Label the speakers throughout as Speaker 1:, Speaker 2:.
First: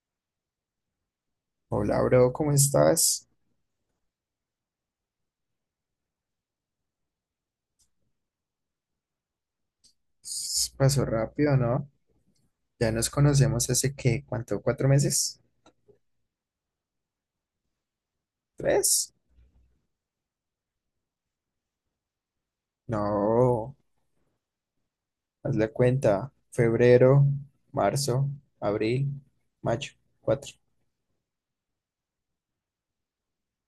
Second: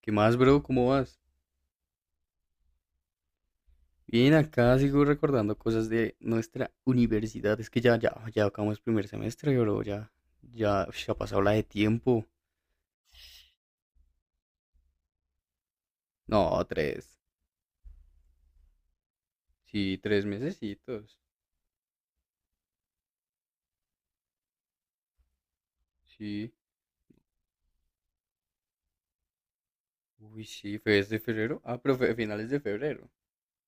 Speaker 1: ¿Qué más, bro? ¿Cómo vas?
Speaker 2: Hola, bro, ¿cómo estás?
Speaker 1: Bien, acá sigo recordando cosas de nuestra universidad. Es que ya acabamos primer semestre, bro. Ya, ya,
Speaker 2: Pasó
Speaker 1: ush, ha pasado la
Speaker 2: rápido,
Speaker 1: de
Speaker 2: ¿no?
Speaker 1: tiempo.
Speaker 2: ¿Ya nos conocemos hace qué? ¿Cuánto? ¿4 meses?
Speaker 1: No, tres.
Speaker 2: ¿Tres?
Speaker 1: Sí, tres mesecitos.
Speaker 2: No, haz la cuenta.
Speaker 1: Sí.
Speaker 2: Febrero, marzo, abril, mayo,
Speaker 1: Uy,
Speaker 2: cuatro.
Speaker 1: sí, fue desde febrero. Ah, pero fue finales de febrero.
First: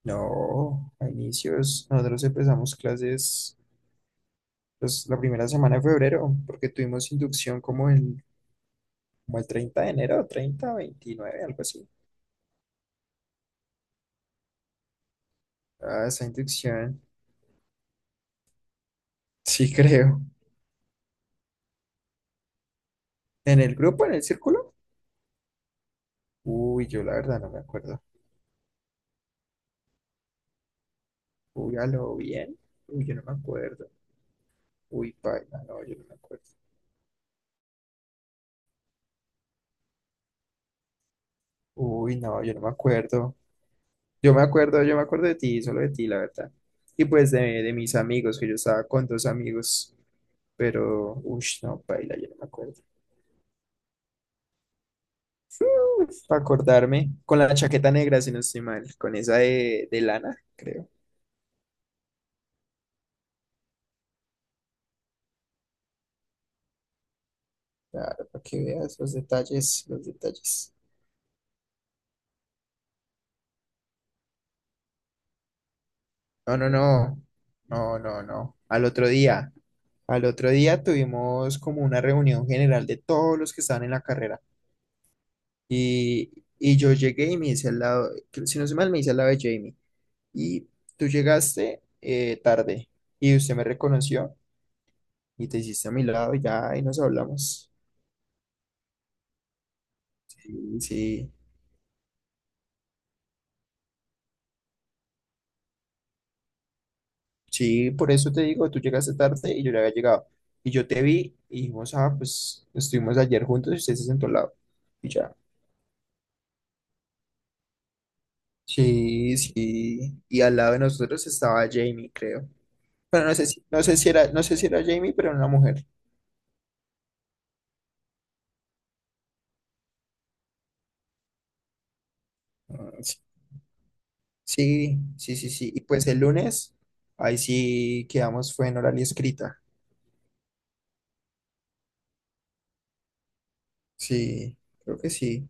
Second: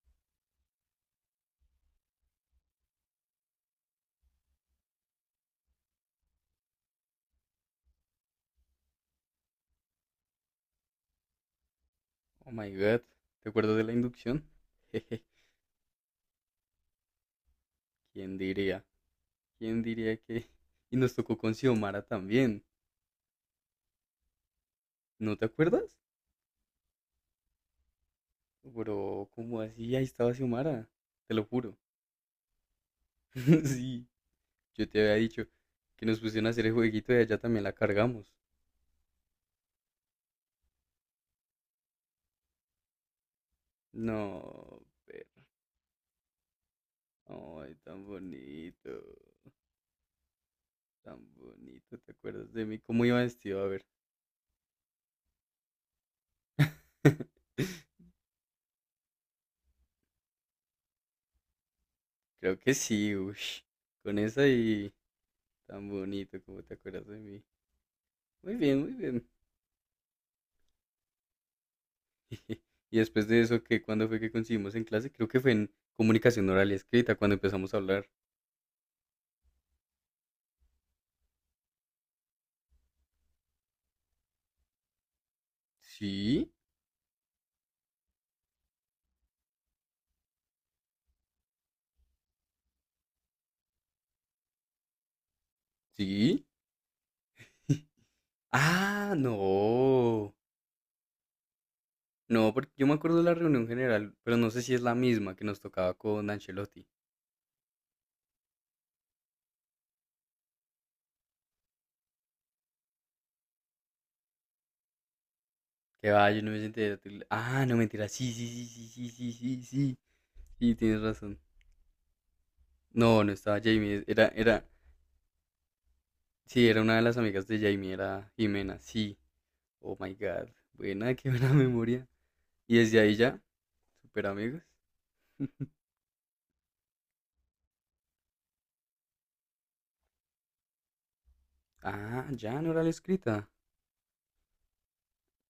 Speaker 2: No, a inicios. Nosotros empezamos clases, pues, la primera semana de febrero, porque tuvimos inducción como el 30 de enero, 30, 29 algo así.
Speaker 1: Oh my God. ¿Te acuerdas de la inducción? Jeje,
Speaker 2: Ah, esa inducción.
Speaker 1: ¿quién diría?
Speaker 2: Sí,
Speaker 1: ¿Quién diría
Speaker 2: creo.
Speaker 1: que...? Y nos tocó con Xiomara también.
Speaker 2: ¿En el grupo, en el círculo?
Speaker 1: ¿No te acuerdas?
Speaker 2: Uy, yo la verdad no me acuerdo.
Speaker 1: Bro, ¿cómo así? Ahí estaba Xiomara. Te lo
Speaker 2: Uy,
Speaker 1: juro.
Speaker 2: a lo bien. Uy, yo no me acuerdo.
Speaker 1: Sí. Yo te había
Speaker 2: Uy,
Speaker 1: dicho
Speaker 2: paila, no, yo
Speaker 1: que
Speaker 2: no me
Speaker 1: nos
Speaker 2: acuerdo.
Speaker 1: pusieron a hacer el jueguito y allá también la cargamos.
Speaker 2: Uy, no, yo no me acuerdo. Yo me
Speaker 1: No,
Speaker 2: acuerdo, yo me
Speaker 1: pero,
Speaker 2: acuerdo de ti, solo de ti, la verdad. Y pues
Speaker 1: ay,
Speaker 2: de mis
Speaker 1: tan
Speaker 2: amigos, que yo estaba
Speaker 1: bonito,
Speaker 2: con dos amigos, pero,
Speaker 1: tan
Speaker 2: uy, no,
Speaker 1: bonito, ¿te
Speaker 2: paila, yo no me
Speaker 1: acuerdas de mí?
Speaker 2: acuerdo.
Speaker 1: ¿Cómo iba vestido? A ver.
Speaker 2: Para acordarme, con la chaqueta negra, si no estoy mal, con esa de lana, creo.
Speaker 1: Creo que sí, ush. Con esa y tan bonito, ¿cómo te acuerdas de mí?
Speaker 2: Claro, para
Speaker 1: Muy
Speaker 2: que
Speaker 1: bien, muy
Speaker 2: veas los
Speaker 1: bien.
Speaker 2: detalles, los detalles.
Speaker 1: Y después de eso, ¿qué? ¿Cuándo fue que coincidimos en clase? Creo que fue en comunicación
Speaker 2: No, no,
Speaker 1: oral y escrita
Speaker 2: no,
Speaker 1: cuando empezamos a
Speaker 2: no,
Speaker 1: hablar.
Speaker 2: no, no. Al otro día tuvimos como una reunión general de todos los que estaban en la carrera. Y,
Speaker 1: ¿Sí?
Speaker 2: y yo llegué y me hice al lado, si no se mal, me hice al lado de Jamie. Y tú llegaste tarde y usted me reconoció y te hiciste a mi lado y
Speaker 1: ¿Sí?
Speaker 2: ya, y nos hablamos.
Speaker 1: Ah, no.
Speaker 2: Sí, sí,
Speaker 1: No, porque yo me acuerdo de la reunión general, pero no sé si es la misma que nos tocaba con Ancelotti.
Speaker 2: sí, por eso te digo, tú llegaste tarde y yo ya había llegado. Y yo te vi y dijimos, ah, pues estuvimos ayer juntos y usted se sentó al lado. Y ya.
Speaker 1: Que va, yo no me senté. Ah, no, mentira. Sí, sí, sí, sí, sí, sí,
Speaker 2: Sí,
Speaker 1: sí, sí.
Speaker 2: sí. Y al lado
Speaker 1: Sí,
Speaker 2: de
Speaker 1: tienes
Speaker 2: nosotros
Speaker 1: razón.
Speaker 2: estaba Jamie, creo.
Speaker 1: No,
Speaker 2: Pero
Speaker 1: no
Speaker 2: no sé
Speaker 1: estaba
Speaker 2: si, no sé
Speaker 1: Jamie.
Speaker 2: si era, no sé si era Jamie, pero era una mujer.
Speaker 1: Sí, era una de las amigas de Jamie, era Jimena. Sí. Oh my God. Buena, qué buena memoria. Y desde
Speaker 2: Ah,
Speaker 1: ahí ya, super amigos.
Speaker 2: sí, sí, sí, sí, sí. Y pues el lunes, ahí sí quedamos, fue en oral y escrita.
Speaker 1: Ah, ya, no era la escrita.
Speaker 2: Sí, creo que sí.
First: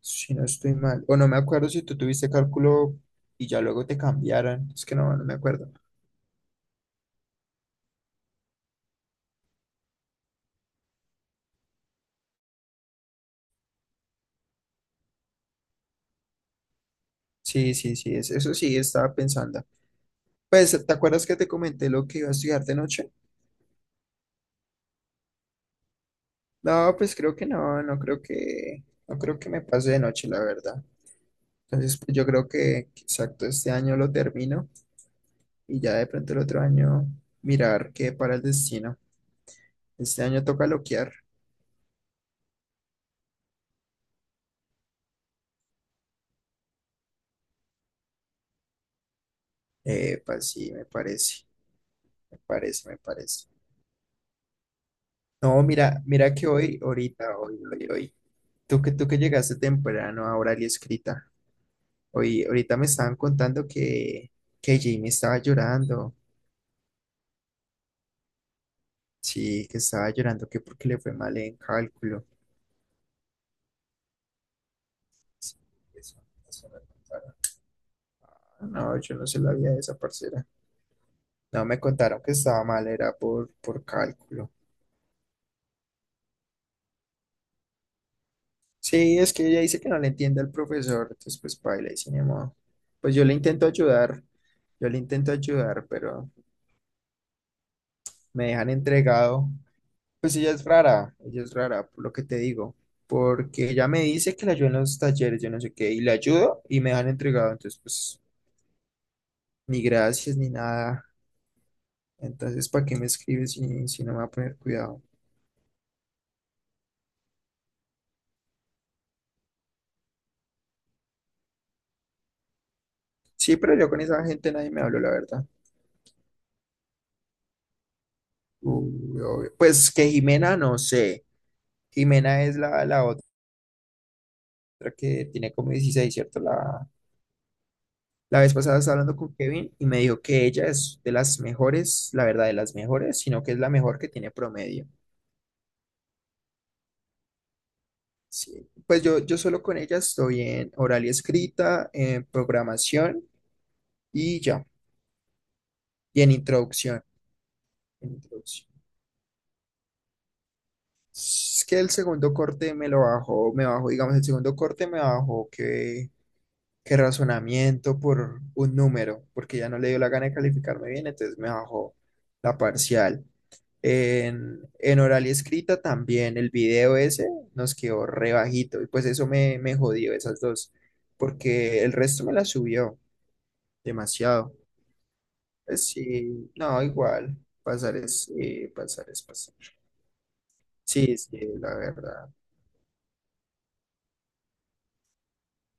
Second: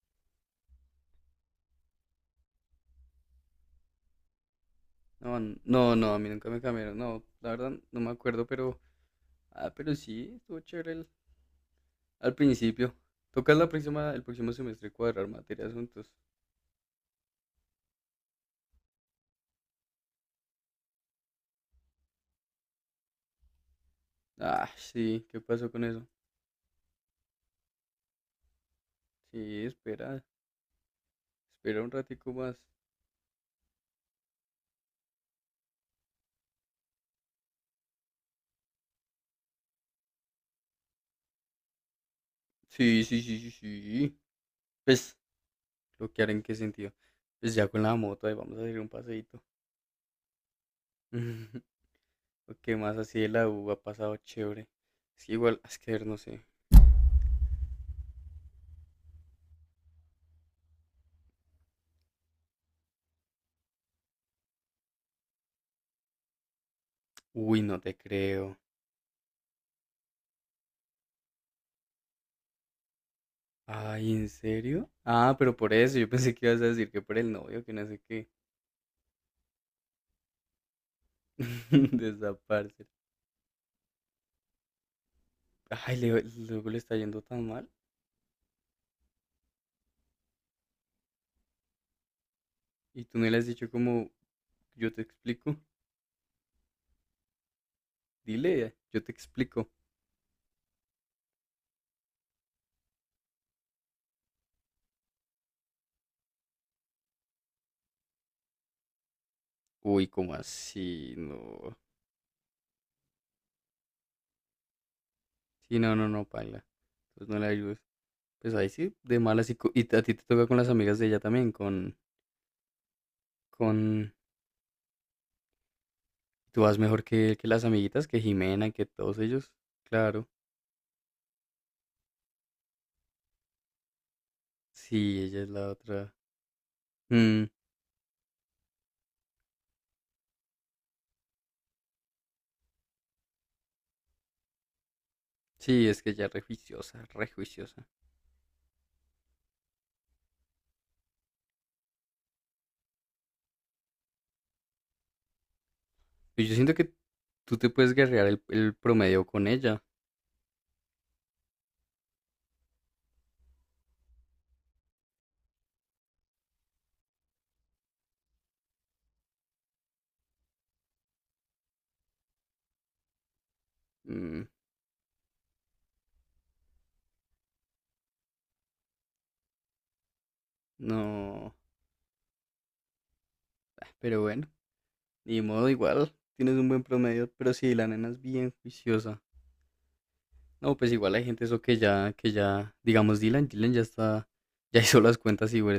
Speaker 2: Si no estoy mal. O no me acuerdo si tú tuviste cálculo y ya luego te cambiaron. Es que no me
Speaker 1: No,
Speaker 2: acuerdo.
Speaker 1: no, no, a mí nunca me cambiaron. No, la verdad, no me acuerdo, pero. Ah, pero sí, estuvo chévere al principio. Toca la próxima, el próximo semestre cuadrar materias juntos.
Speaker 2: Sí, sí, sí, eso sí estaba pensando. Pues, ¿te acuerdas que te comenté lo que iba a estudiar de noche?
Speaker 1: Ah, sí, ¿qué pasó con eso?
Speaker 2: No, pues creo que no, no creo que, no creo que me
Speaker 1: Sí,
Speaker 2: pase de
Speaker 1: espera,
Speaker 2: noche, la verdad.
Speaker 1: espera un
Speaker 2: Entonces, pues yo
Speaker 1: ratico
Speaker 2: creo
Speaker 1: más.
Speaker 2: que exacto este año lo termino, y ya de pronto el otro año mirar qué para el destino. Este año toca loquear.
Speaker 1: Sí, sí, sí, sí, sí. Pues, bloquear en qué sentido. Pues ya con la moto, ahí vamos a hacer un paseíto.
Speaker 2: Pues sí, me parece, me
Speaker 1: O, ¿qué
Speaker 2: parece,
Speaker 1: más
Speaker 2: me
Speaker 1: así de
Speaker 2: parece.
Speaker 1: la U ha pasado chévere? Es que igual,
Speaker 2: No,
Speaker 1: es que a
Speaker 2: mira,
Speaker 1: ver, no
Speaker 2: mira
Speaker 1: sé.
Speaker 2: que hoy, ahorita, hoy, hoy, hoy, tú que llegaste temprano a Oral y Escrita, hoy, ahorita me estaban contando que Jimmy estaba llorando,
Speaker 1: Uy, no te creo.
Speaker 2: sí, que estaba llorando, que porque le fue mal en cálculo.
Speaker 1: Ay, ¿en serio? Ah, pero
Speaker 2: Sí,
Speaker 1: por eso, yo
Speaker 2: eso,
Speaker 1: pensé que ibas a
Speaker 2: eso me
Speaker 1: decir que por el
Speaker 2: contaron.
Speaker 1: novio, que no sé qué.
Speaker 2: Ah, no, yo no se la había de esa parcera. No, me contaron que estaba
Speaker 1: Desaparece.
Speaker 2: mal, era por cálculo.
Speaker 1: Ay, Leo, luego le está yendo tan mal.
Speaker 2: Sí, es que ella dice que no le entiende al profesor, entonces pues paila y sin ni modo.
Speaker 1: Y
Speaker 2: Pues
Speaker 1: tú
Speaker 2: yo
Speaker 1: no
Speaker 2: le
Speaker 1: le has
Speaker 2: intento
Speaker 1: dicho como,
Speaker 2: ayudar, yo
Speaker 1: yo
Speaker 2: le
Speaker 1: te
Speaker 2: intento
Speaker 1: explico.
Speaker 2: ayudar, pero me dejan
Speaker 1: Dile, yo te
Speaker 2: entregado.
Speaker 1: explico.
Speaker 2: Pues ella es rara, por lo que te digo, porque ella me dice que la ayuda en los talleres, yo no sé qué, y la ayudo y me dejan entregado, entonces pues ni
Speaker 1: Uy, ¿cómo
Speaker 2: gracias ni nada.
Speaker 1: así? No.
Speaker 2: Entonces, ¿para qué me escribes si no me va a poner cuidado?
Speaker 1: Sí, no, no, no, paila. Pues no le ayudes. Pues ahí sí, de malas. Y a ti te toca con las amigas de ella también,
Speaker 2: Sí, pero yo con
Speaker 1: con...
Speaker 2: esa gente nadie me habló, la verdad.
Speaker 1: tú vas mejor que las amiguitas, que Jimena, que todos
Speaker 2: Uy, obvio.
Speaker 1: ellos.
Speaker 2: Pues que
Speaker 1: Claro.
Speaker 2: Jimena, no sé. Jimena es la otra
Speaker 1: Sí,
Speaker 2: que
Speaker 1: ella es
Speaker 2: tiene
Speaker 1: la
Speaker 2: como
Speaker 1: otra.
Speaker 2: 16, ¿cierto?
Speaker 1: Mm,
Speaker 2: La vez pasada estaba hablando con Kevin y me dijo que ella es de las mejores, la verdad, de las mejores, sino que es la mejor que tiene promedio.
Speaker 1: sí, es que ella es re juiciosa, re juiciosa.
Speaker 2: Sí. Pues yo solo con ella estoy en oral y escrita, en programación y ya. Y en
Speaker 1: Y yo siento que
Speaker 2: introducción.
Speaker 1: tú te puedes
Speaker 2: En
Speaker 1: guerrear el,
Speaker 2: introducción.
Speaker 1: el promedio con ella.
Speaker 2: Es que el segundo corte me lo bajó, me bajó, digamos, el segundo corte me bajó que razonamiento por un número, porque ya no le dio la gana de calificarme bien, entonces me bajó la parcial.
Speaker 1: Mm,
Speaker 2: En oral y escrita también el video ese nos quedó re bajito, y pues eso me jodió esas dos,
Speaker 1: no,
Speaker 2: porque el resto me la subió
Speaker 1: pero bueno,
Speaker 2: demasiado.
Speaker 1: ni modo
Speaker 2: Pues
Speaker 1: igual,
Speaker 2: sí,
Speaker 1: tienes un buen
Speaker 2: no,
Speaker 1: promedio,
Speaker 2: igual,
Speaker 1: pero sí, la
Speaker 2: pasar
Speaker 1: nena es
Speaker 2: es
Speaker 1: bien
Speaker 2: pasar
Speaker 1: juiciosa.
Speaker 2: es pasar.
Speaker 1: No, pues igual
Speaker 2: Sí,
Speaker 1: hay
Speaker 2: sí,
Speaker 1: gente eso
Speaker 2: la verdad.
Speaker 1: que ya, digamos Dylan ya está, ya hizo las cuentas y güey,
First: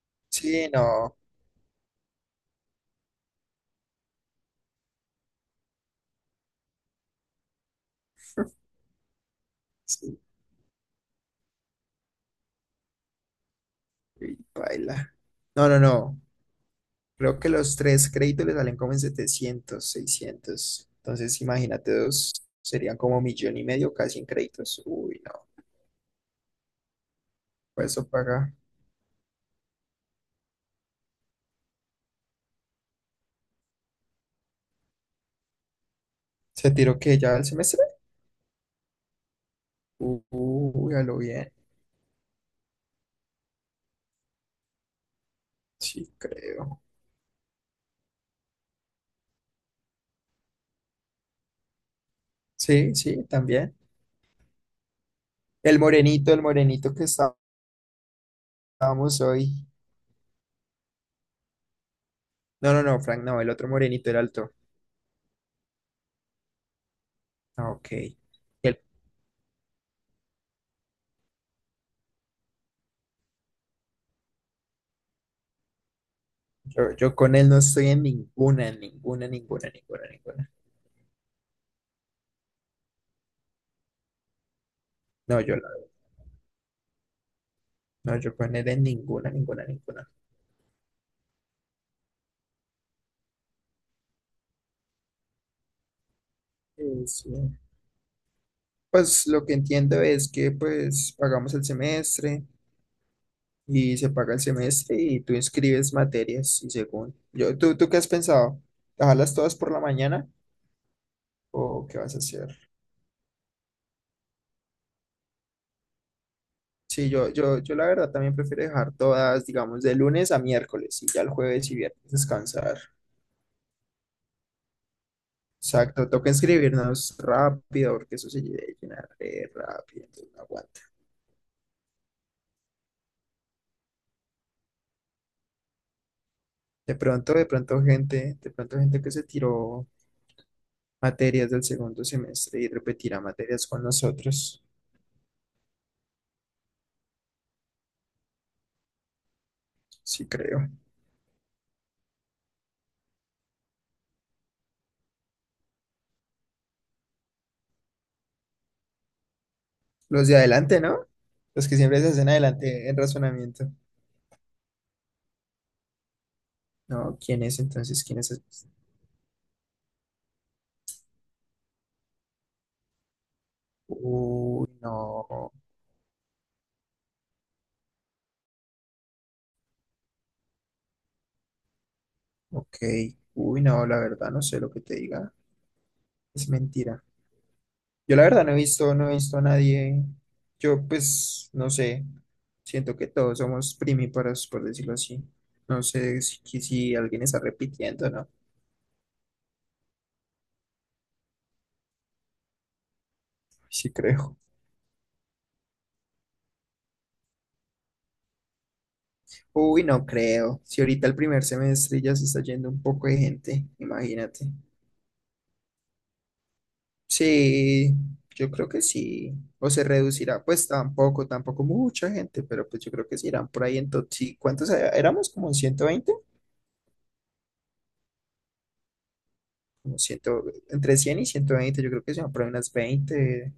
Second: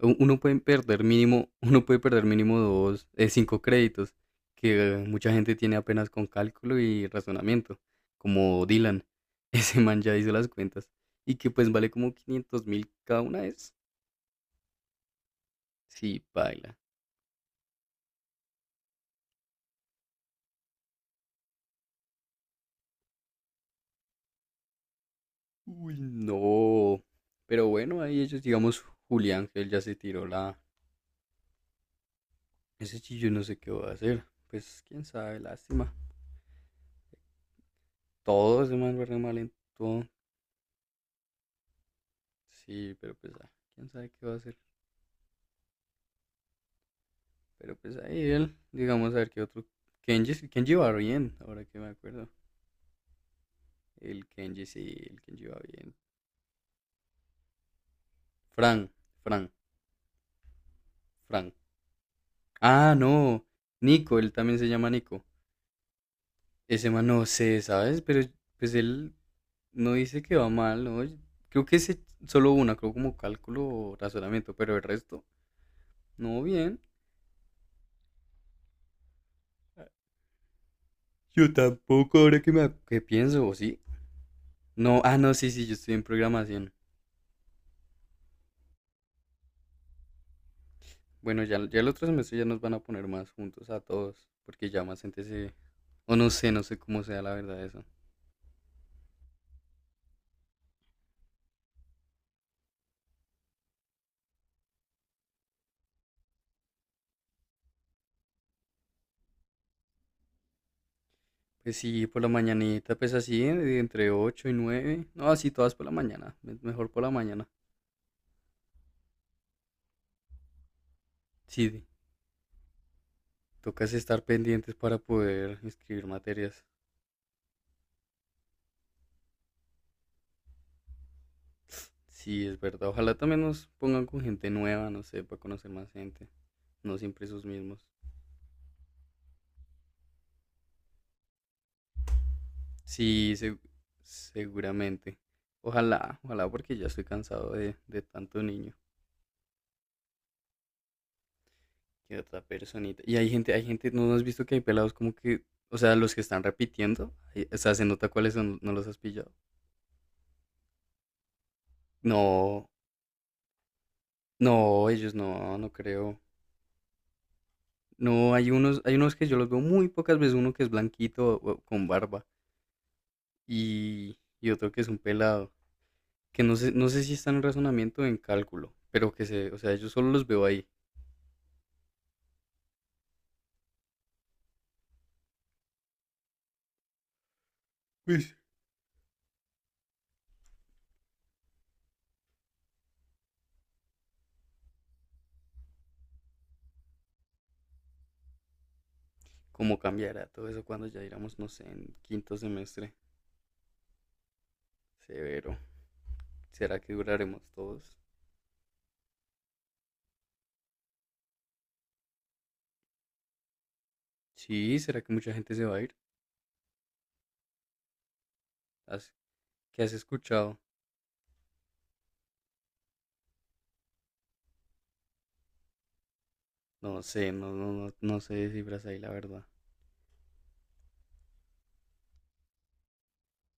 Speaker 1: uno puede
Speaker 2: Sí,
Speaker 1: perder
Speaker 2: no,
Speaker 1: mínimo, uno puede perder mínimo dos, 5 créditos, que mucha gente tiene apenas con cálculo y razonamiento, como Dylan, ese man ya
Speaker 2: sí,
Speaker 1: hizo las cuentas, y que pues vale como 500.000 cada una es,
Speaker 2: y baila. No, no, no.
Speaker 1: sí, baila.
Speaker 2: Creo que los tres créditos le salen como en 700, 600. Entonces, imagínate dos, serían como millón y medio casi en créditos. Uy, no,
Speaker 1: Uy, no. Pero
Speaker 2: pues
Speaker 1: bueno,
Speaker 2: eso
Speaker 1: ahí ellos,
Speaker 2: paga.
Speaker 1: digamos, Julián, que él ya se tiró la... Ese chillo no sé qué va a hacer. Pues quién sabe, lástima.
Speaker 2: ¿Se tiró que ya el semestre?
Speaker 1: Todo ese man va re mal en todo.
Speaker 2: Uy, a lo bien.
Speaker 1: Sí, pero pues ah, quién sabe qué va a hacer.
Speaker 2: Sí, creo.
Speaker 1: Pero pues ahí él, digamos, a ver qué otro... Kenji, Kenji va bien, ahora que me acuerdo.
Speaker 2: Sí, sí, también.
Speaker 1: El Kenji sí, el Kenji va bien.
Speaker 2: El morenito que
Speaker 1: Fran,
Speaker 2: estábamos
Speaker 1: Fran,
Speaker 2: hoy.
Speaker 1: Fran.
Speaker 2: No, no,
Speaker 1: Ah,
Speaker 2: no, Frank, no,
Speaker 1: no.
Speaker 2: el otro morenito, el
Speaker 1: Nico, él
Speaker 2: alto.
Speaker 1: también se llama Nico. Ese man no sé,
Speaker 2: Ah, ok.
Speaker 1: ¿sabes? Pero pues
Speaker 2: El-
Speaker 1: él no dice que va mal, ¿no? Creo que es solo una, creo como cálculo o razonamiento, pero el resto, no bien.
Speaker 2: yo con él no estoy en ninguna, ninguna, ninguna, ninguna.
Speaker 1: Yo tampoco, ahora que pienso, ¿o sí? No, ah, no,
Speaker 2: No,
Speaker 1: sí,
Speaker 2: yo,
Speaker 1: sí, yo
Speaker 2: la-
Speaker 1: estoy en programación.
Speaker 2: no, yo con él en ninguna, ninguna, ninguna.
Speaker 1: Bueno, ya el otro semestre ya nos van a poner más juntos a todos, porque ya más gente se... O no sé, no sé cómo sea
Speaker 2: Sí.
Speaker 1: la verdad eso.
Speaker 2: Pues lo que entiendo es que pues pagamos el semestre y se paga el semestre y tú inscribes materias y según yo, tú qué has pensado? ¿Dejarlas todas por la mañana
Speaker 1: Pues
Speaker 2: o qué
Speaker 1: sí,
Speaker 2: vas a
Speaker 1: por la
Speaker 2: hacer?
Speaker 1: mañanita, pues así, entre 8 y nueve. No, así todas por la mañana, mejor por la
Speaker 2: Sí,
Speaker 1: mañana.
Speaker 2: yo la verdad también prefiero dejar todas, digamos, de lunes a miércoles y ya el jueves y
Speaker 1: Sí,
Speaker 2: viernes descansar.
Speaker 1: tocas estar pendientes para poder inscribir
Speaker 2: Exacto, toca
Speaker 1: materias.
Speaker 2: inscribirnos rápido porque eso se llena re rápido, entonces no aguanta.
Speaker 1: Sí, es verdad. Ojalá también nos pongan con gente nueva, no sé, para conocer más gente. No siempre esos mismos.
Speaker 2: De pronto gente que se tiró materias del segundo semestre y repetirá
Speaker 1: Sí,
Speaker 2: materias con nosotros,
Speaker 1: seguramente. Ojalá, ojalá, porque ya estoy cansado de tanto niño
Speaker 2: sí creo.
Speaker 1: y de otra personita. Y no has visto que hay pelados como que, o sea, los que están repitiendo, o sea, se nota cuáles son, no los has pillado.
Speaker 2: Los de adelante, ¿no? Los que siempre se hacen
Speaker 1: No,
Speaker 2: adelante en razonamiento.
Speaker 1: no, ellos no, no creo.
Speaker 2: No, ¿quién es entonces? ¿Quién es?
Speaker 1: No, hay
Speaker 2: es-
Speaker 1: unos, hay unos que yo los veo muy pocas veces, uno que es blanquito o con barba y,
Speaker 2: Uy,
Speaker 1: otro que es un pelado.
Speaker 2: no,
Speaker 1: Que no sé, no sé si están en razonamiento o en cálculo, pero que se, o sea, yo solo los veo ahí.
Speaker 2: ok. Uy, no, la verdad no sé lo que te diga. Es mentira. Yo la
Speaker 1: Pues,
Speaker 2: verdad no he visto, no he visto a nadie. Yo pues no sé. Siento que todos somos primíparos, por decirlo así. No sé si alguien está repitiendo, ¿no?
Speaker 1: ¿cómo cambiará todo eso cuando ya iramos, no sé, en quinto semestre?
Speaker 2: Sí creo.
Speaker 1: Severo. ¿Será que duraremos todos?
Speaker 2: Uy, no creo. Si ahorita el primer semestre ya se está yendo un poco de gente, imagínate.
Speaker 1: Sí, ¿será que mucha gente se va a ir?
Speaker 2: Sí, yo creo que
Speaker 1: ¿Has-
Speaker 2: sí. O
Speaker 1: ¿Qué
Speaker 2: se
Speaker 1: has
Speaker 2: reducirá,
Speaker 1: escuchado?
Speaker 2: pues tampoco, tampoco mucha gente, pero pues yo creo que sí irán por ahí sí, ¿cuántos éramos? ¿Como 120?
Speaker 1: No sé, no, no, no, no sé de cifras ahí, la verdad.
Speaker 2: Como 100, entre 100 y 120, yo creo que se van por ahí unas 20,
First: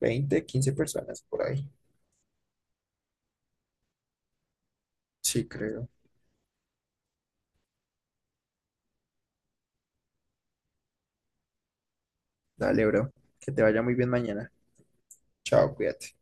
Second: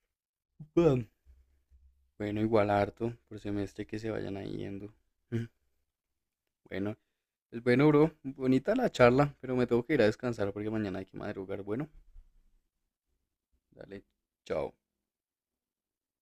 Speaker 2: 20, 15
Speaker 1: Ujú.
Speaker 2: personas por ahí.
Speaker 1: Bueno, igual harto por semestre que se vayan ahí yendo. Mm,
Speaker 2: Sí, creo.
Speaker 1: bueno, pues bueno, bro, bonita la charla, pero me tengo que ir a descansar porque mañana hay que madrugar. Bueno,
Speaker 2: Dale, bro. Que te vaya muy
Speaker 1: dale,
Speaker 2: bien mañana.
Speaker 1: chao.
Speaker 2: Chao, cuídate.